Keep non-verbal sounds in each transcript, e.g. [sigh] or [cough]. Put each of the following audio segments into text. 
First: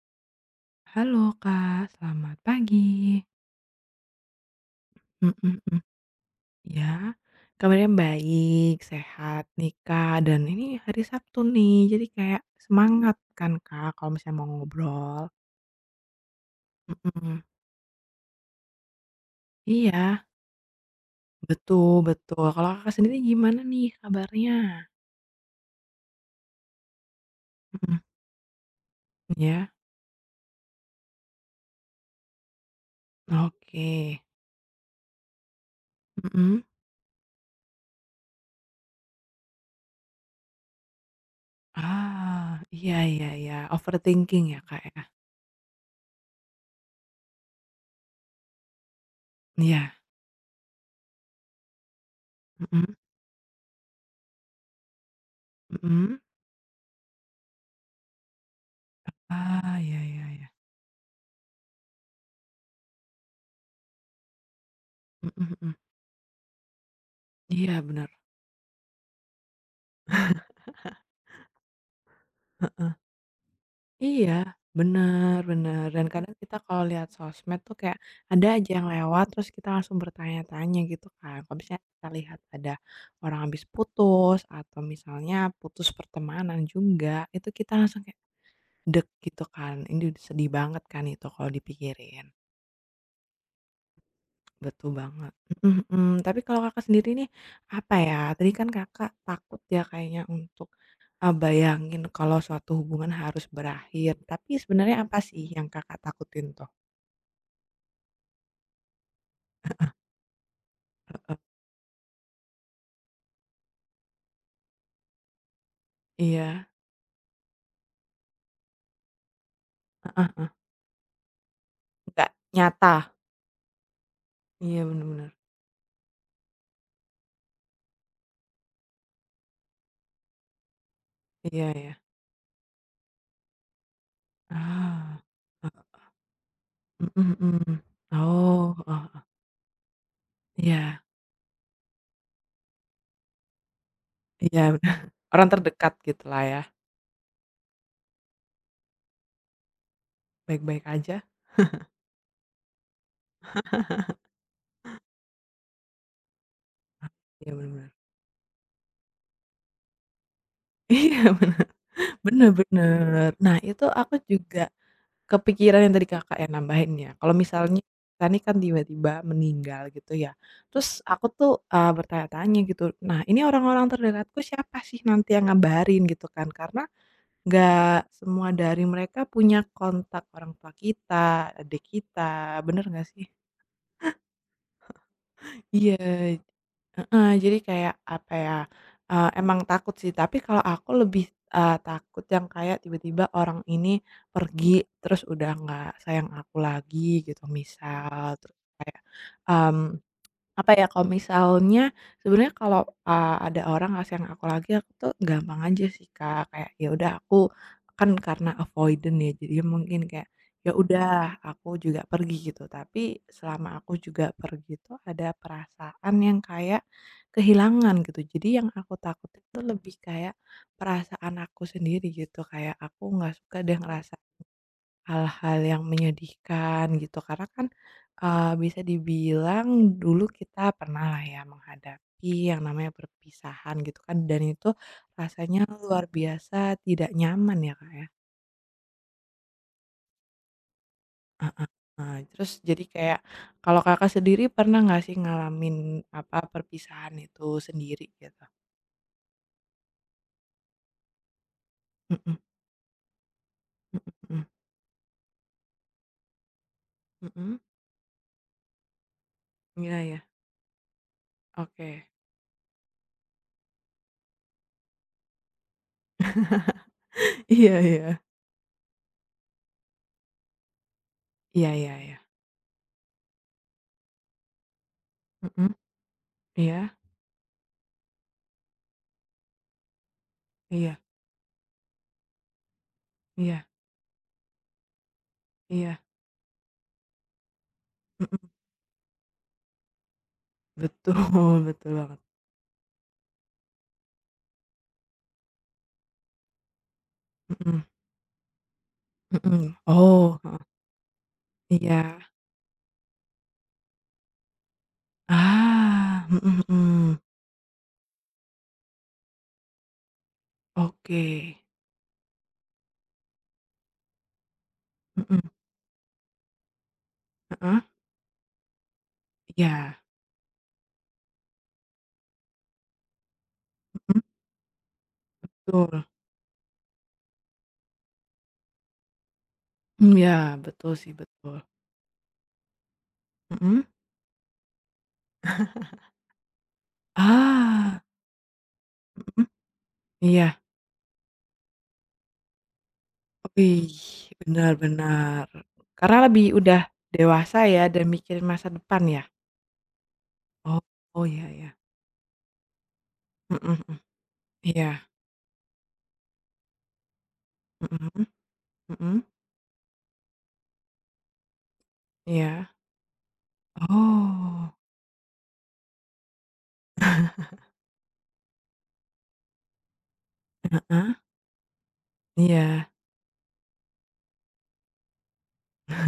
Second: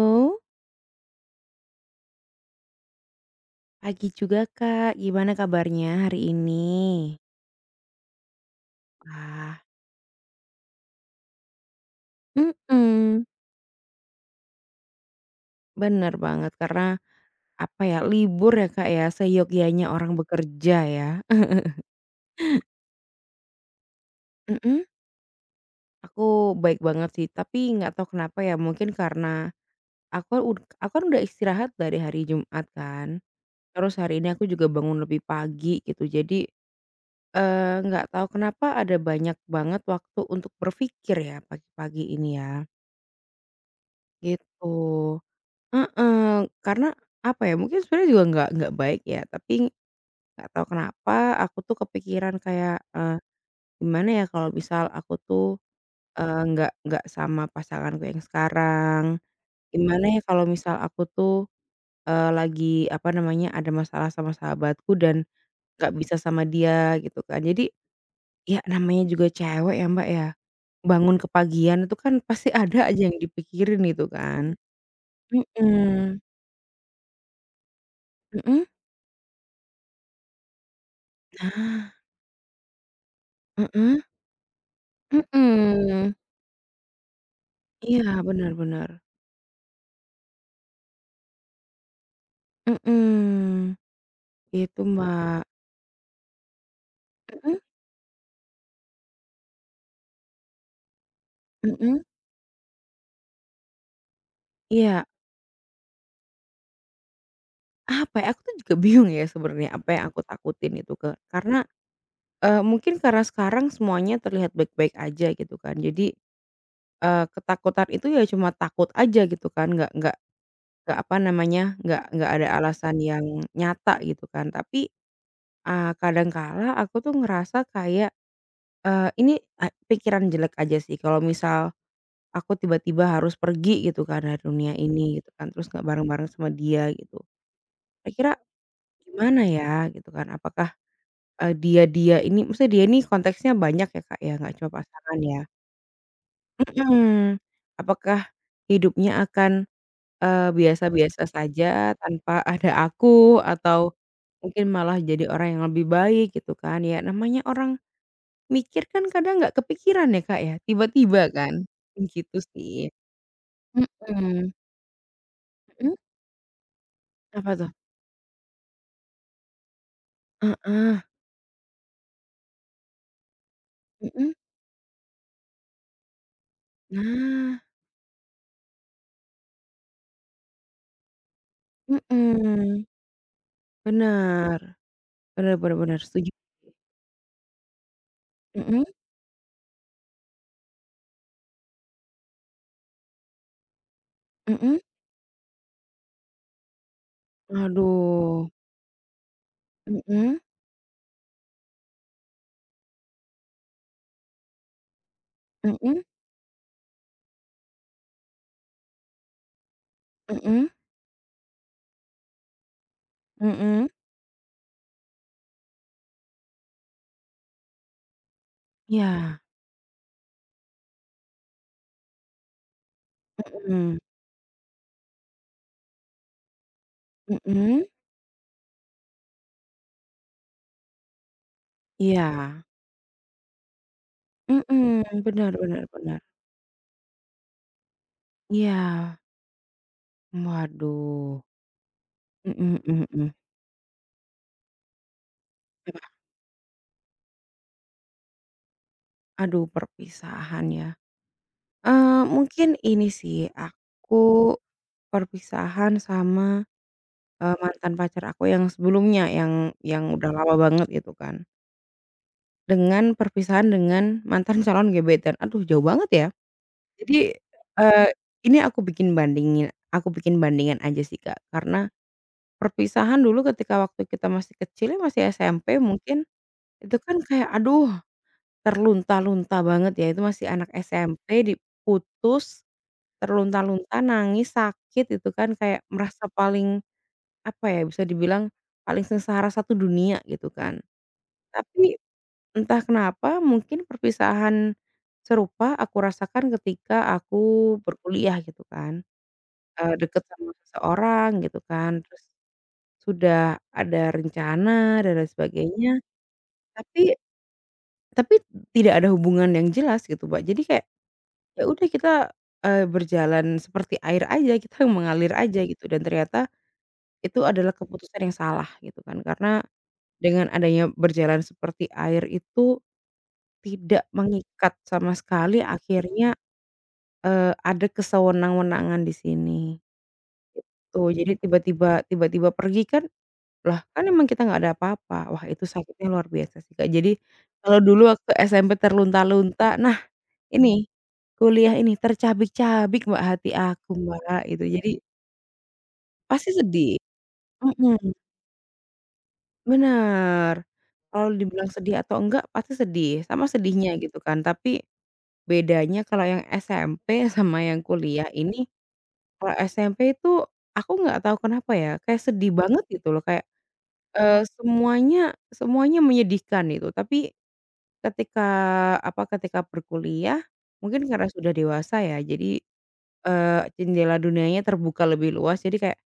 Halo, Halo Kak, selamat pagi. pagi juga Kak, gimana Mhm mhm, kabarnya hari iya, ini? kabarnya baik, sehat Ah. nih Kak, dan ini hari Sabtu nih, jadi kayak semangat Mhm, kan Kak, kalau misalnya mau ngobrol. bener banget karena, Mhm, apa ya, libur ya Kak ya, seyogyanya orang iya, bekerja ya. betul betul. Kalau Kakak sendiri gimana nih [laughs] kabarnya? Mhm, aku baik banget sih, tapi nggak Mhm, tahu kenapa ya, mungkin karena iya, aku kan udah istirahat dari hari Jumat kan, oke. terus hari ini aku juga bangun lebih pagi gitu, jadi, Mhm. Nggak tahu kenapa ada banyak banget waktu untuk berpikir ya pagi-pagi ini ya, Ah, iya iya iya, overthinking ya gitu. Kak ya? Heeh, karena apa ya, mungkin sebenarnya juga nggak baik ya, tapi Iya, nggak tahu kenapa aku tuh kepikiran kayak, mhm, gimana ya kalau misal aku tuh, mhm. Nggak sama pasanganku yang sekarang, Ah, iya gimana ya iya kalau iya. misal aku tuh, lagi apa namanya, ada masalah sama sahabatku dan Mhm mhm. nggak bisa sama dia gitu kan. Jadi Iya benar. ya namanya juga cewek ya, Mbak, ya, bangun kepagian itu kan pasti ada aja yang dipikirin itu Iya, kan. bener bener, dan Mhm, kadang kita kalau lihat sosmed tuh kayak ada mhm? aja yang lewat terus kita langsung bertanya-tanya gitu kan. Kalau misalnya Nah, kita lihat ada orang habis heeh. putus atau misalnya putus Mhm, pertemanan juga, itu kita langsung iya, kayak benar-benar, deg gitu kan, ini sedih banget kan itu kalau dipikirin. mhm, itu, Betul banget, Mbak, mhm mhm. Tapi kalau Kakak sendiri nih, mhm apa ya, tadi kan Kakak takut ya kayaknya untuk, mhm, bayangin kalau suatu hubungan harus berakhir, tapi sebenarnya iya, apa sih yang Kakak takutin tuh? apa ya, aku tuh juga bingung ya sebenarnya apa yang aku takutin itu ke Oh, karena, mungkin karena sekarang semuanya terlihat baik-baik aja gitu kan jadi, iya, ketakutan itu ya cuma takut aja gitu kan nggak nggak heeh, nggak apa namanya, nggak nggak nggak ada nyata. alasan yang nyata gitu kan Iya, tapi, bener bener. Kadang kala aku tuh ngerasa kayak, ini, pikiran jelek aja sih kalau Iya misal iya. aku tiba-tiba harus pergi gitu kan dari dunia Ah, ini gitu kan, terus nggak heeh, bareng-bareng sama dia gitu. mhm mhm. Kira-kira Oh, heeh heeh. gimana ya gitu kan, apakah, Iya dia-dia ini maksudnya dia ini konteksnya banyak ya, Kak, ya, nggak iya, cuma bener. pasangan ya? Orang terdekat gitulah ya, Mhm. Apakah hidupnya akan, baik-baik aja. biasa-biasa saja tanpa ada aku atau mungkin malah jadi orang yang lebih baik gitu kan, ya namanya Iya, bener orang bener. mikir kan kadang nggak kepikiran ya, Kak, ya, [laughs] Iya, tiba-tiba kan, bener. gitu Bener sih. bener. Nah, itu aku Mhm, juga kepikiran yang mhm, tadi Kakak ya, nambahin ya, kalau apa tuh? misalnya kita nih kan tiba-tiba meninggal gitu ya, terus Heeh, aku tuh, bertanya-tanya gitu, nah ini orang-orang mhm. terdekatku siapa sih nanti yang ngabarin gitu kan, karena Nah, nggak semua dari mereka punya kontak orang tua kita, adik kita, mhm, bener nggak sih? benar benar benar Iya, bener, setuju. heeh, jadi kayak apa ya, Mhm emang takut sih, tapi kalau aku lebih, takut yang kayak tiba-tiba orang ini mhm. pergi, terus udah nggak sayang aku lagi gitu misal, Aduh, terus kayak, mmm mhm apa ya, kalau misalnya sebenarnya kalau, ada orang ngasih yang aku lagi, aku tuh gampang aja mhm sih, Kak, kayak ya udah aku kan karena avoidant ya, jadi mungkin kayak, mhm ya udah aku juga pergi gitu. Tapi selama mhm. aku juga pergi itu ada perasaan yang kayak kehilangan gitu. Jadi yang aku takut Iya, itu lebih kayak perasaan aku sendiri gitu, kayak aku nggak suka deh mhm ngerasa hal-hal yang menyedihkan gitu karena kan, mhm, bisa dibilang dulu kita pernah lah ya menghadapi iya, yang namanya perpisahan gitu kan dan itu mhm, bener rasanya bener luar bener, biasa tidak nyaman ya, Kak, ya. iya. Waduh, Heeh, terus mhm jadi mhm kayak mhm. kalau Kakak sendiri pernah nggak sih ngalamin Apa? apa perpisahan itu sendiri gitu? Aduh perpisahan ya, eee, Mhm mungkin ini sih, mhm aku mhm perpisahan sama. Mhm. Mantan pacar aku yang sebelumnya, yang Iya yang ya, udah lama banget gitu kan, oke. dengan perpisahan dengan mantan calon gebetan. Aduh jauh banget ya. Jadi, [laughs] Iya eee, iya. ini aku bikin bandingan aja sih Kak, Iya karena iya iya. perpisahan dulu ketika waktu kita masih kecil ya, masih Mhm, SMP mungkin, iya itu kan kayak aduh terlunta-lunta banget ya, itu masih anak iya SMP diputus, iya terlunta-lunta, nangis, sakit, itu kan kayak iya, merasa paling apa ya, bisa mhm. dibilang paling sengsara satu dunia gitu kan. Betul [laughs] betul Tapi banget, entah kenapa mungkin perpisahan serupa aku rasakan ketika aku mhm berkuliah gitu kan, mhm, deket oh, sama heeh, seseorang gitu kan, iya, terus sudah ada rencana dan lain sebagainya, ah, mhm tapi mhm, tapi tidak ada hubungan yang jelas gitu, Mbak. Jadi kayak, oke, ya udah kita, berjalan seperti air aja, kita mengalir mhm, aja gitu dan ternyata itu adalah heeh, keputusan yang salah gitu kan, karena iya, dengan adanya berjalan seperti air itu tidak mhm, mengikat sama sekali betul, akhirnya, ada kesewenang-wenangan di sini. Ya betul Tuh, sih jadi betul, tiba-tiba pergi kan, lah mhm, kan emang kita nggak ada apa-apa. Wah itu sakitnya luar biasa sih, Kak. Jadi kalau dulu ah, waktu SMP mhm, terlunta-lunta, nah iya, ini, kuliah ini tercabik-cabik, Mbak, hati aku, wih, Mbak, itu. benar Jadi benar, karena lebih pasti udah sedih. dewasa ya dan Mhm, mikirin masa depan ya? bener. Oh oh Kalau ya dibilang ya, sedih atau enggak pasti sedih, sama mhm mhm, sedihnya gitu kan, tapi iya, bedanya kalau yang SMP sama yang mhm kuliah ini, mhm, kalau SMP itu aku nggak tahu kenapa ya, kayak sedih iya, banget gitu loh, kayak, oh, semuanya semuanya menyedihkan itu. Tapi ketika, ketika berkuliah, mungkin heeh, karena sudah dewasa ya, jadi, iya, jendela dunianya terbuka lebih luas, jadi kayak,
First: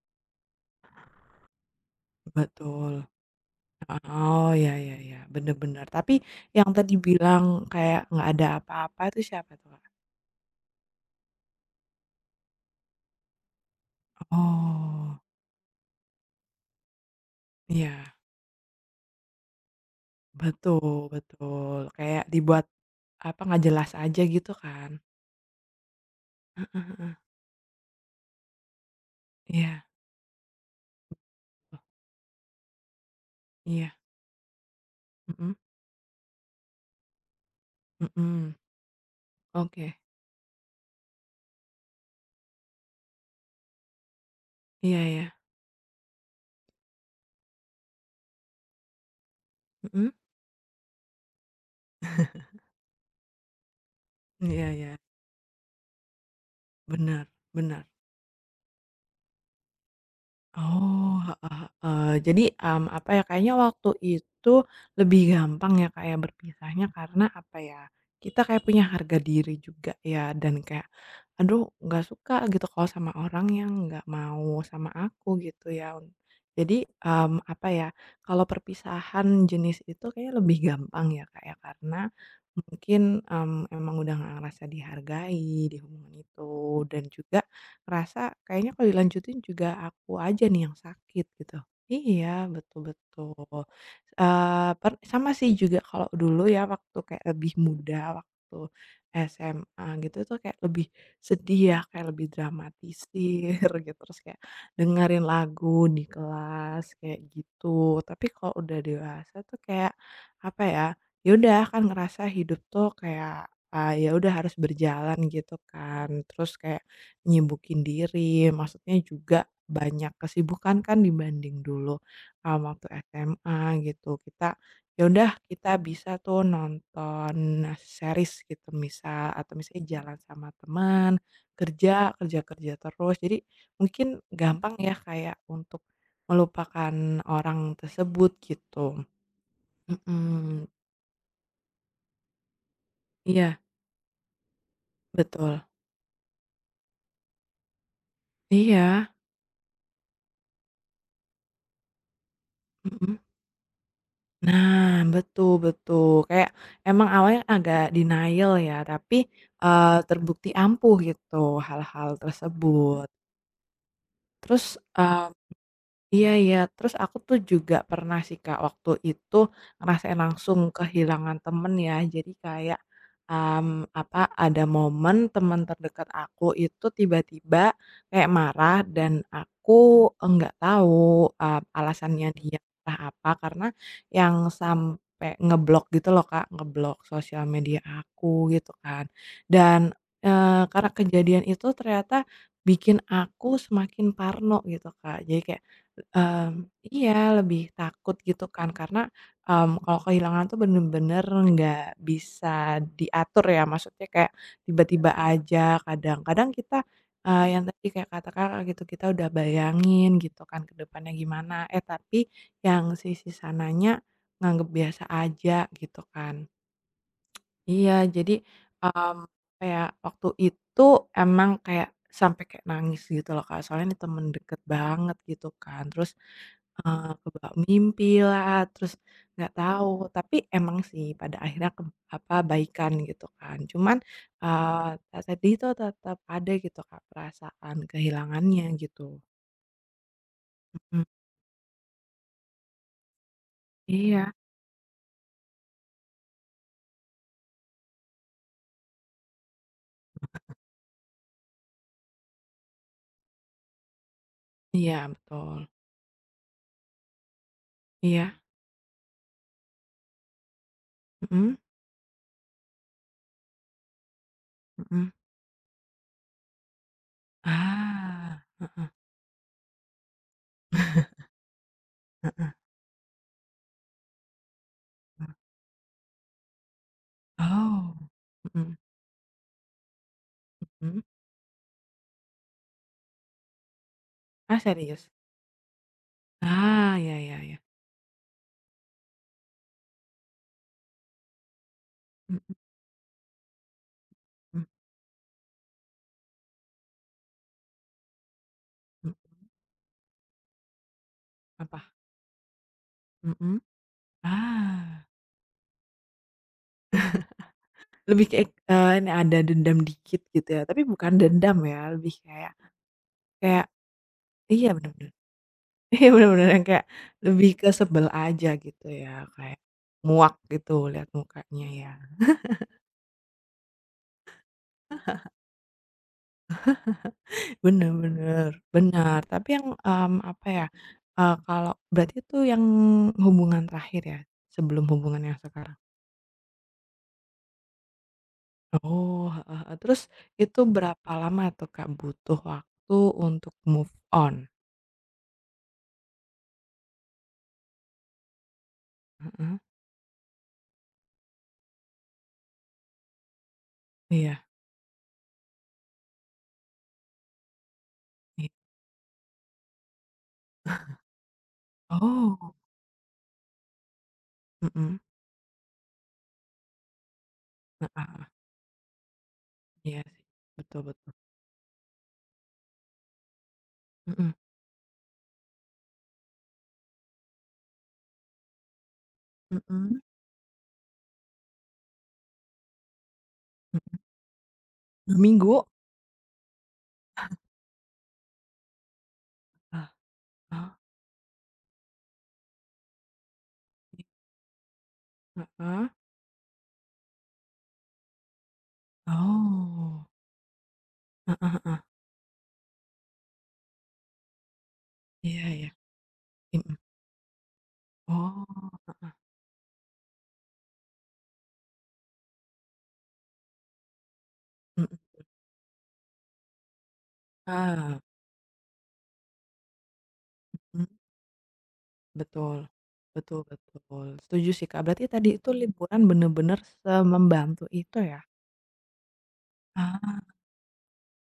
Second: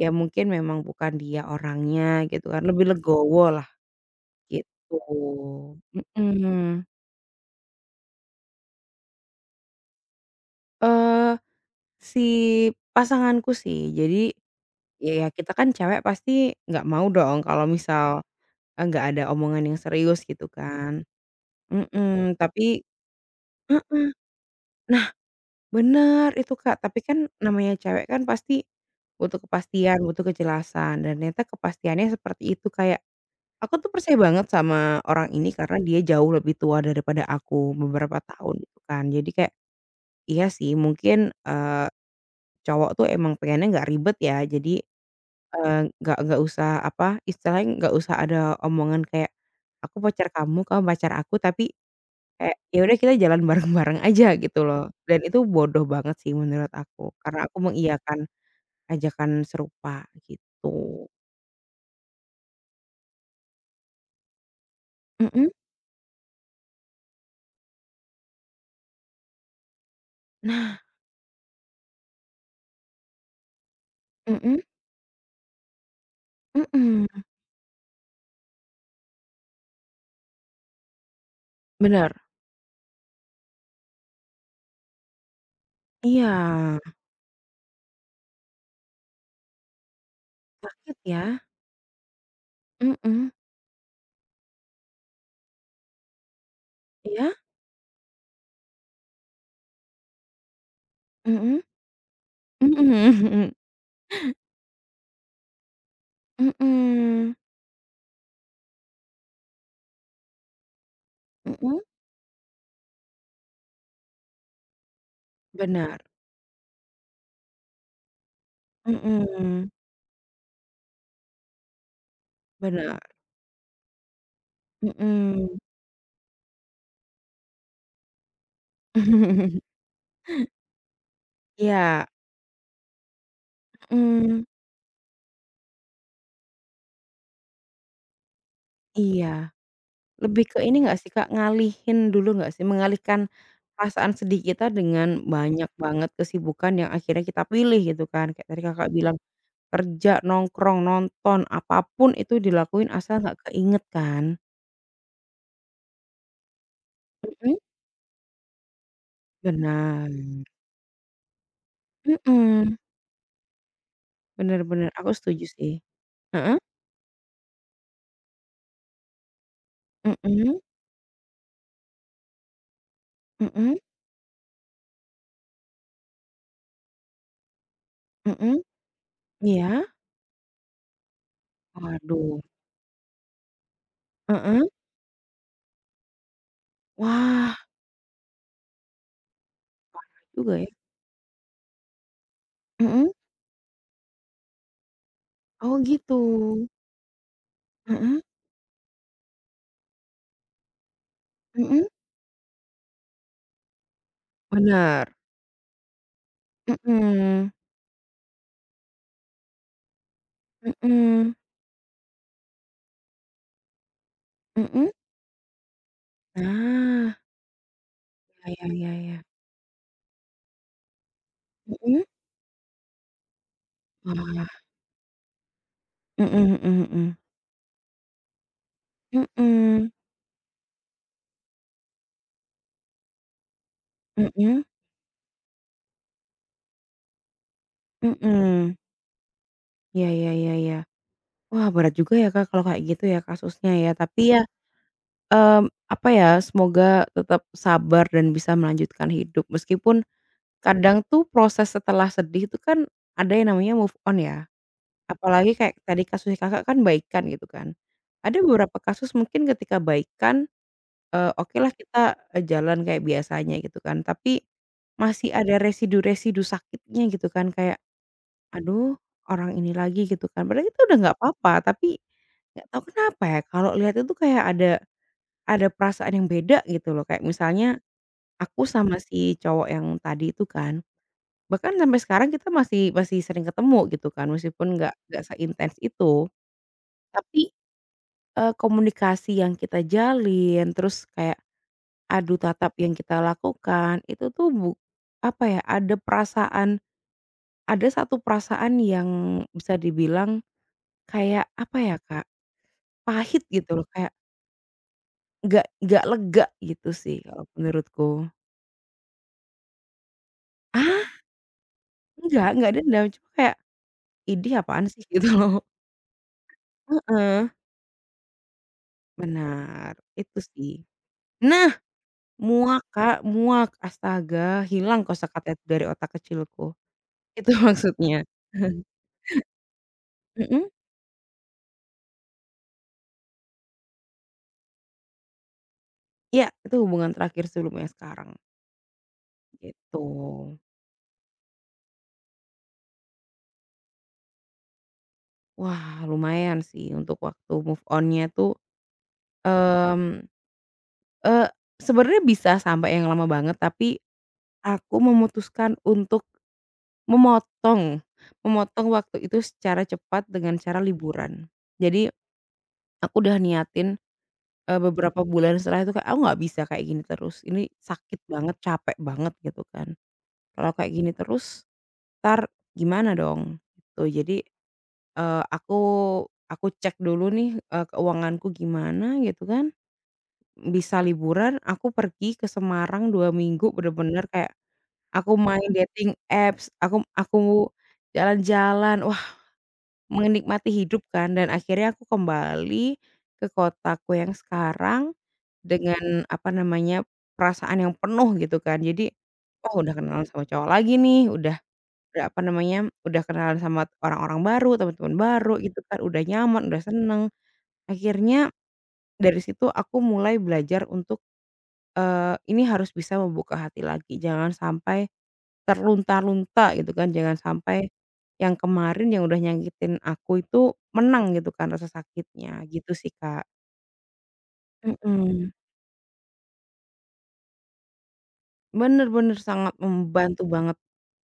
ya mungkin memang bukan dia orangnya gitu kan, lebih betul. legowolah Oh, ya ya gitu. ya, bener bener. Tapi yang Mhm. tadi bilang kayak nggak ada apa-apa itu siapa tuh, Kak? Eee, si pasanganku sih, jadi. Oh, Iya, kita kan cewek pasti nggak mau dong kalau iya, misal, nggak ada omongan yang serius gitu kan. betul betul. Kayak Mhm, dibuat, tapi apa, nggak jelas heeh, aja gitu kan? nah bener itu Kak, tapi kan namanya cewek kan pasti butuh Iya, kepastian, butuh kejelasan dan ternyata oh, kepastiannya seperti itu kayak, aku tuh iya, percaya banget sama orang ini mhm karena dia jauh lebih tua daripada aku beberapa mhm. tahun gitu kan. Jadi kayak, Oke, iya sih mungkin, eee, cowok tuh emang pengennya nggak ribet ya, jadi. iya iya, Eee, nggak usah apa, istilahnya nggak usah ada omongan kayak, "Aku mhm? pacar kamu, kamu pacar aku," tapi [laughs] kayak, ya udah kita jalan bareng-bareng aja gitu Iya loh, iya, dan itu bodoh banget sih menurut aku, benar. karena aku Bener. mengiyakan ajakan serupa gitu. Oh, heeh heeh. Jadi, apa ya, kayaknya waktu itu lebih Mhm, gampang ya, kayak berpisahnya karena apa ya, kita kayak punya harga diri juga ya dan nah, kayak, "Aduh nggak suka gitu kalau sama orang yang nggak mau mhm sama aku," gitu ya. Jadi, mhm, apa ya, kalau perpisahan jenis itu kayaknya lebih gampang ya, kayak karena bener, mungkin, emang udah nggak ngerasa dihargai di hubungan iya, itu dan juga ngerasa kayaknya kalau dilanjutin juga aku aja nih yang sakit ya, sakit gitu. Iya, betul mhm, betul. Per sama sih juga kalau dulu ya waktu kayak iya, lebih muda, waktu SMA gitu tuh kayak lebih sedih mhm, ya, kayak lebih mhm mhm dramatisir [laughs] gitu, terus kayak dengerin lagu di kelas kayak mhm, gitu. Tapi kalau udah dewasa tuh kayak apa ya, ya udah mhm, kan ngerasa hidup tuh kayak, ya udah harus berjalan gitu benar, kan. Terus kayak nyibukin diri, maksudnya juga mhm, banyak kesibukan kan dibanding dulu, waktu benar, SMA gitu. Kita, ya udah mhm. kita bisa tuh nonton series gitu misal, atau [laughs] misalnya jalan sama teman, Iya. kerja, kerja-kerja terus. Jadi mungkin Mmm, gampang ya kayak untuk melupakan orang tersebut gitu. iya. Lebih ke Mhm, ini nggak sih, Kak, ngalihin dulu nggak sih, mengalihkan iya, perasaan sedih kita dengan betul. banyak banget kesibukan yang akhirnya kita pilih gitu kan. Kayak tadi Kakak Iya, bilang kerja, nongkrong, nonton, apa pun itu dilakuin mhm. asal nggak keinget kan. Nah, betul betul. Kayak emang awalnya Mhm. agak denial ya, tapi, Benar, terbukti ampuh gitu hal-hal mhm, tersebut. bener Terus. bener, aku setuju sih. Iya iya, Heeh? terus aku tuh juga pernah sih Kak, waktu itu ngerasain langsung Mhm kehilangan temen ya. Jadi kayak, mhm mmm, apa, ada momen teman terdekat aku itu tiba-tiba kayak mhm, marah dan iya? aku enggak tahu, alasannya Waduh, dia marah apa, karena yang heeh. sampai ngeblok gitu loh Kak, ngeblok sosial Wah, media aku gitu kan. Dan, juga ya. karena kejadian itu ternyata bikin Mhm. aku semakin parno gitu Kak. Jadi kayak Oh gitu. Mmm, iya lebih takut Heeh, gitu kan karena, kalau kehilangan tuh bener-bener mhm. nggak bisa diatur ya maksudnya kayak tiba-tiba Bener. aja kadang-kadang kita, Mhm, yang tadi kayak kata Kakak gitu kita udah bayangin gitu kan ke depannya mhm, gimana, eh, tapi yang sisi sananya nganggep mhm. biasa aja gitu kan. Nah, Iya jadi, ya ya ya mmm, ya. kayak waktu itu emang kayak Mhm. sampai kayak nangis gitu loh Kak soalnya ini temen deket Wah. banget gitu kan terus Mhm mhm mhm. kebawa mimpilah, terus nggak tahu, Mhm, tapi emang sih pada akhirnya baikan gitu kan. Cuman, mhm, eee, ta tadi itu tetap ada gitu Kak, perasaan kehilangannya mhm. gitu. Iya iya iya iya. Mhm. Wah berat juga ya Kak kalau kayak gitu ya kasusnya ya, tapi Iya. ya, apa ya, semoga tetap sabar dan bisa melanjutkan hidup meskipun kadang tuh proses setelah sedih itu kan ada yang namanya move on ya, Iya, apalagi betul. kayak tadi kasusnya Kakak kan baikan gitu kan. Iya. Ada beberapa kasus mungkin ketika baikan. Mhm Okelah kita, jalan kayak biasanya gitu kan, tapi mhm. masih ada residu-residu sakitnya gitu kan, kayak, Ah, heeh. "Aduh, orang ini lagi," gitu kan. Padahal itu udah nggak apa-apa, tapi Heeh, nggak tahu kenapa ya, kalau lihat itu kayak ada mhm. [laughs] ada perasaan yang beda gitu loh. Kayak misalnya Oh. aku Mhm sama si cowok yang tadi itu kan, mhm. bahkan sampai sekarang kita masih masih sering ketemu gitu kan, Ah, meskipun nggak serius? nggak seintens itu. Ah, ya ya Tapi, ya. Komunikasi yang kita jalin, terus kayak adu Mhm tatap yang kita lakukan itu tuh mhm apa ya, ada satu perasaan yang mhm. bisa dibilang kayak apa Apa? ya, Kak, pahit Mhm. gitu loh, kayak Ah. nggak lega gitu sih kalau Lebih menurutku. kayak ini ada dendam dikit gitu ya, tapi bukan Ah, dendam ya, lebih nggak kayak enggak dendam, cuma kayak, kayak "Idih iya apaan bener sih?" bener gitu loh. [laughs] iya bener bener yang kayak Heeh, lebih ke sebel aja gitu ya, kayak benar, muak itu sih. gitu lihat mukanya Nah, ya. muak Kak, muak, astaga hilang kosakata itu dari otak kecilku, itu Bener maksudnya. bener [laughs] bener, tapi yang, apa ya, Mhm, kalau berarti itu yang hubungan terakhir ya, sebelum hubungan yang sekarang? iya itu hubungan terakhir sebelumnya sekarang. Oh, heeh heeh, Gitu. terus itu berapa lama tuh Kak butuh waktu untuk move on? Wah, lumayan sih untuk waktu move on-nya tuh, mhm. Heeh, mmm, eee, Sebenarnya bisa sampai yang lama banget, tapi iya aku memutuskan untuk memotong, iya. Waktu itu secara cepat dengan cara [laughs] liburan. Jadi Oh. aku udah niatin, Mhm, beberapa bulan setelah itu kayak, "Aku nggak bisa kayak gini terus, ini sakit heeh, banget, capek banget," gitu kan. iya sih. "Kalau Betul kayak gini betul. terus, entar gimana dong?" Gitu. Mhm, Jadi. Eee, aku aku cek dulu nih, keuanganku gimana gitu kan, mhm, bisa liburan, aku pergi ke Semarang 2 minggu mhm, bener-bener kayak 2 aku minggu? main dating apps, aku jalan-jalan, wah Ah. menikmati Ah, hidup kan dan akhirnya aku kembali ke i kotaku yang sekarang heeh, dengan apa namanya, perasaan yang penuh gitu kan. Jadi, oh udah oh, kenalan sama cowok lagi nih, heeh udah heeh, udah apa namanya, udah kenalan sama orang-orang baru, teman-teman iya baru iya, gitu kan, udah nyaman, mhm, udah seneng. oh, Akhirnya heeh, dari situ aku mulai belajar untuk, ini harus bisa membuka hati lagi, jangan mhm, sampai terlunta-lunta gitu kan, jangan sampai ah, yang kemarin yang udah nyakitin aku itu mmm, menang gitu kan rasa sakitnya, betul, gitu sih, betul Kak. betul, setuju sih, Kak, berarti tadi itu Mhm. liburan bener-bener semembantu itu ya? Bener-bener sangat Ah, membantu banget,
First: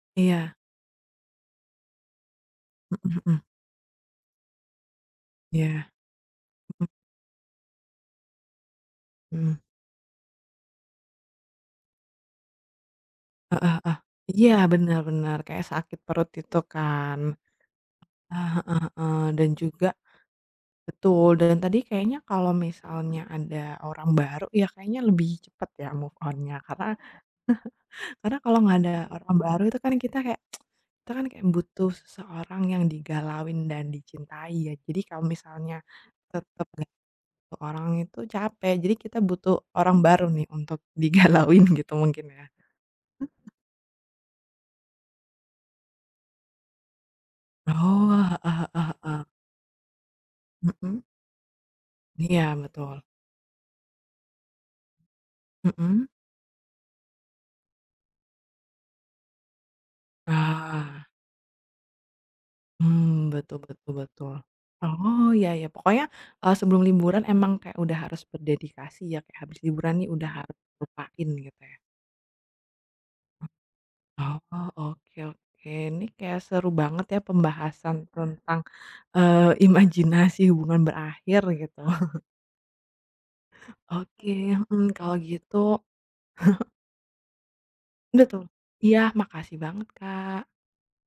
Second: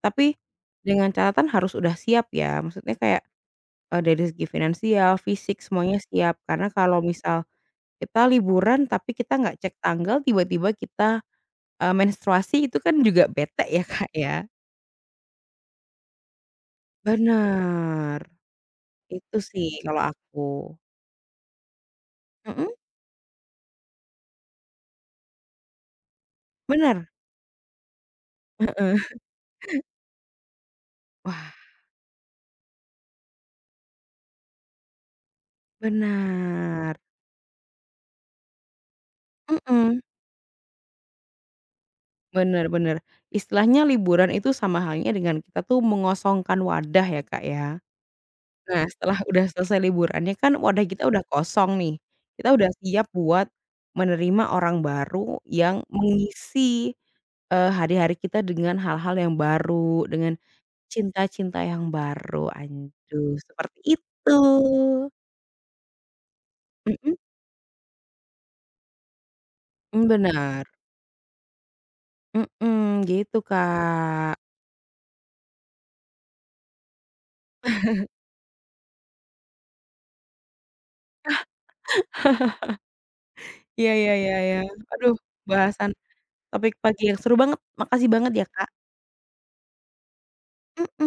tapi iya, dengan catatan harus udah siap ya, maksudnya mhm kayak, mhm, dari segi finansial, fisik, iya, semuanya siap. Karena mhm kalau misal kita liburan tapi kita mhm, nggak cek tanggal, tiba-tiba kita. Menstruasi itu kan juga bete heeh ya, heeh, Kak, ya. iya bener bener, kayak sakit perut itu kan, Bener, ah, heeh heeh, itu dan sih juga kalau aku. betul, dan tadi kayaknya kalau Mhm, misalnya ada orang baru ya kayaknya lebih cepet ya move on-nya karena bener. karena kalau nggak ada orang baru itu kan kita kayak kita kan kayak Wah, butuh seseorang yang digalauin dan dicintai ya. Jadi kalau misalnya tetap nggak benar, ada orang itu capek, jadi kita butuh orang mhm, baru nih untuk [laughs] digalauin gitu mungkin ya? bener bener. Istilahnya liburan itu sama halnya dengan kita tuh mengosongkan wadah ya, Kak, ya. Oh, heeh heeh Nah, setelah heeh. udah selesai liburannya kan wadah Mhm. kita udah kosong nih, Iya kita udah betul. siap buat menerima orang baru yang Mhm. mengisi, hari-hari kita dengan hal-hal yang baru, dengan Ah. cinta-cinta yang baru, Hmm aduh betul seperti betul betul. itu. Oh, iya iya, pokoknya, sebelum Mhm liburan emang kayak udah harus berdedikasi ya, kayak habis liburan nih mhm, udah harus bener, lupain gitu ya? mhm, gitu, Kak. Oh, oke oke, ini kayak seru banget ya pembahasan tentang, imajinasi hubungan berakhir gitu. [laughs] Iya iya iya Oke, iya, mhm, aduh kalau gitu bahasan topik pagi yang seru banget, makasih banget betul. ya, Kak, Iya, makasih banget, Kak. mhm.